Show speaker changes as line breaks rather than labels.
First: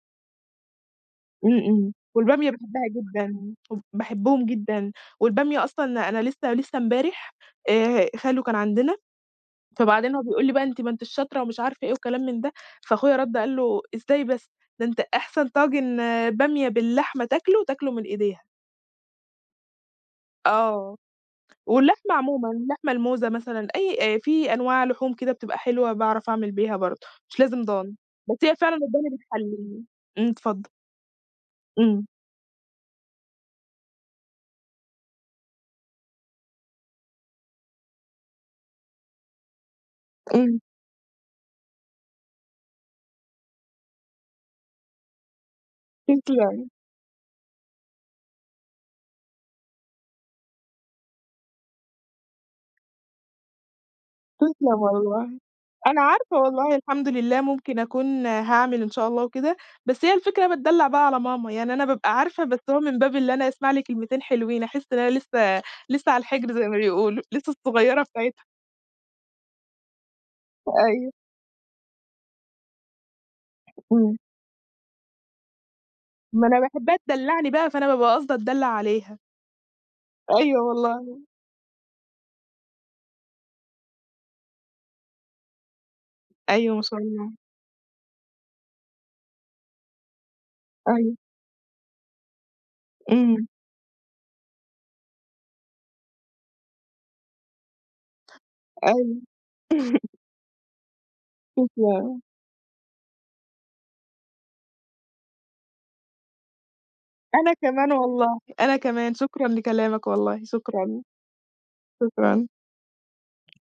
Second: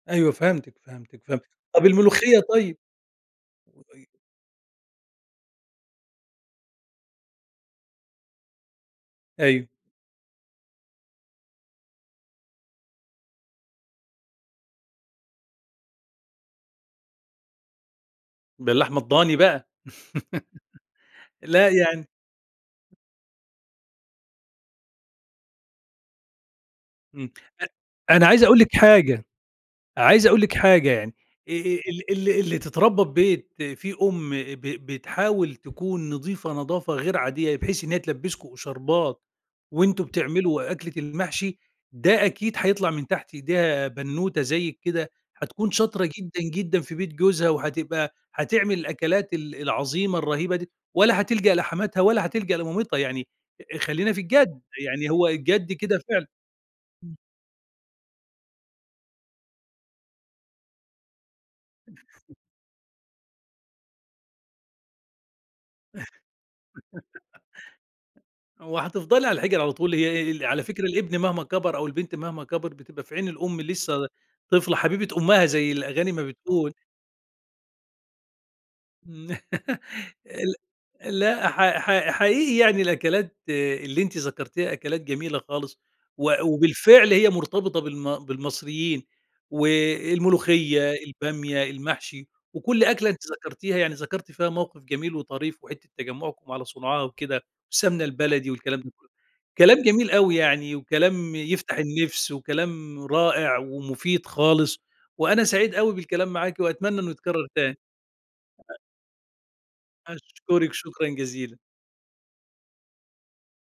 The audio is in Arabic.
أيوه، فهمتِك، فهمتِك، فهمتِك.
إمم،
طَب
إمم.
الملوخية
والبامية
طيب؟
باحبّها جدًا، وب
وأي
باحبهم جدًا والبامية أصلًا أنا لسّه لسّه امبارح آآ ه خالو كان عندنا،
أيوه.
فبعدين هو بيقول لي بقى: "أنتِ ما أنتيش شاطرة" ومش عارف إيه وكلام من ده، فأخويا رَد قال له: "إزاي بس؟! ده أنت أحسن طاجن بامية باللحمة تاكله، تاكله من إيديها."
باللحمة الضاني بقى.
آه.
لأ يعني
واللحمة عمومًا، اللحمة الموزة مثلًا، أي آآ في أنواع لحوم كده بتبقى حلوة باعرف أعمل بيها برضه،
إمم.
مش لازم ضاني.
أ أنا
بس
عايز
هي
أقول
فعلًا
لِك
الضاني
حاجة،
بتحلّيه
عايز
.إمم،
أقول لك
اتفضّل.
حاجة يعني، آآ، آآ
إمم.
ال ال اللي تتربّى في بيت فيه أم ب ب بتحاول تكون نظيفة نضافة غير عادية بحيث إن هي تلبّسكم إشاربات وأنتم
إمم.
بتعملوا أكلة المحشي، ده أكيد هيطلع من تحت إيديها بنّوتة زيِّك كده، هتكون شاطرة جدًا،
تسلم.
جدًا في بيت جوزها وهتبقى هتعمل الأكلات ال العظيمة الرهيبة دي، ولا هتلجأ لحماتها ولا هتلجأ لمامتها، يعني أ خلّينا في الجَد،
تسلم
يعني هو
والله.
الجَد كده
أنا
فعلًا
عارفه والله، الحمد
إمم.
لله ممكن أكون هاعمل إن شاء الله وكده، بس هي الفكرة إن أنا باتدلّع بقى على ماما، يعني أنا بابقى
[unintelligible]
عارفه، بس هو من باب اللي أنا أسمع لي كلمتين حلوين، أحِس إن أنا لسّه لسّه على الحِجر زي ما بيقولوا، لسّه الصغيّرة بتاعتها.
هو هتفضلي على الحِجر على طول، هي أ ال على فكرة
أيوه.
الابن مهما كَبر أو البنت مهما كَبرت بتبقى في عين الأم لسّه ل
إمم.
طفلة حبيبة أُمّها، زي الأغاني ما
ما أنا
بتقول.
باحبّها تدلّعني بقى، فأنا بابقى قاصده اتدلّع عليها.
ن ال
أيوه والله.
لأ، حق حق حقيقي يعني الأكلات اللي أنتِ ذكرتيها أكلات جميلة خالص، وأ
أيوه، ما شاء
وبالفعل هي
الله.
مرتبطة بالم بالمصريين والملوخية،
أيوه.
البامية، المحشي، وكل أكلة أنتِ
إمم.
ذكرتيها، يعني ذكرتِ فيها موقِف جميل وطريف وحتّة تجمّعكم على صُنعها وكده والسمنة البلدي والكلام ده كُلّه.
أيوه.
كلام جميل أوي يعني وكلام يفتح
تسلَم.
النِفْس وكلام رائع ومفيد خالص، وأنا سعيد أوي بالكلام معاكِ وأتمنى إنه يتكرّر
أنا
تاني.
كمان والله، أنا
أ
كمان. شكرًا لكلامك والله،
أشكرِك
شكرًا.
شكرًا جزيلًا.
شكرًا.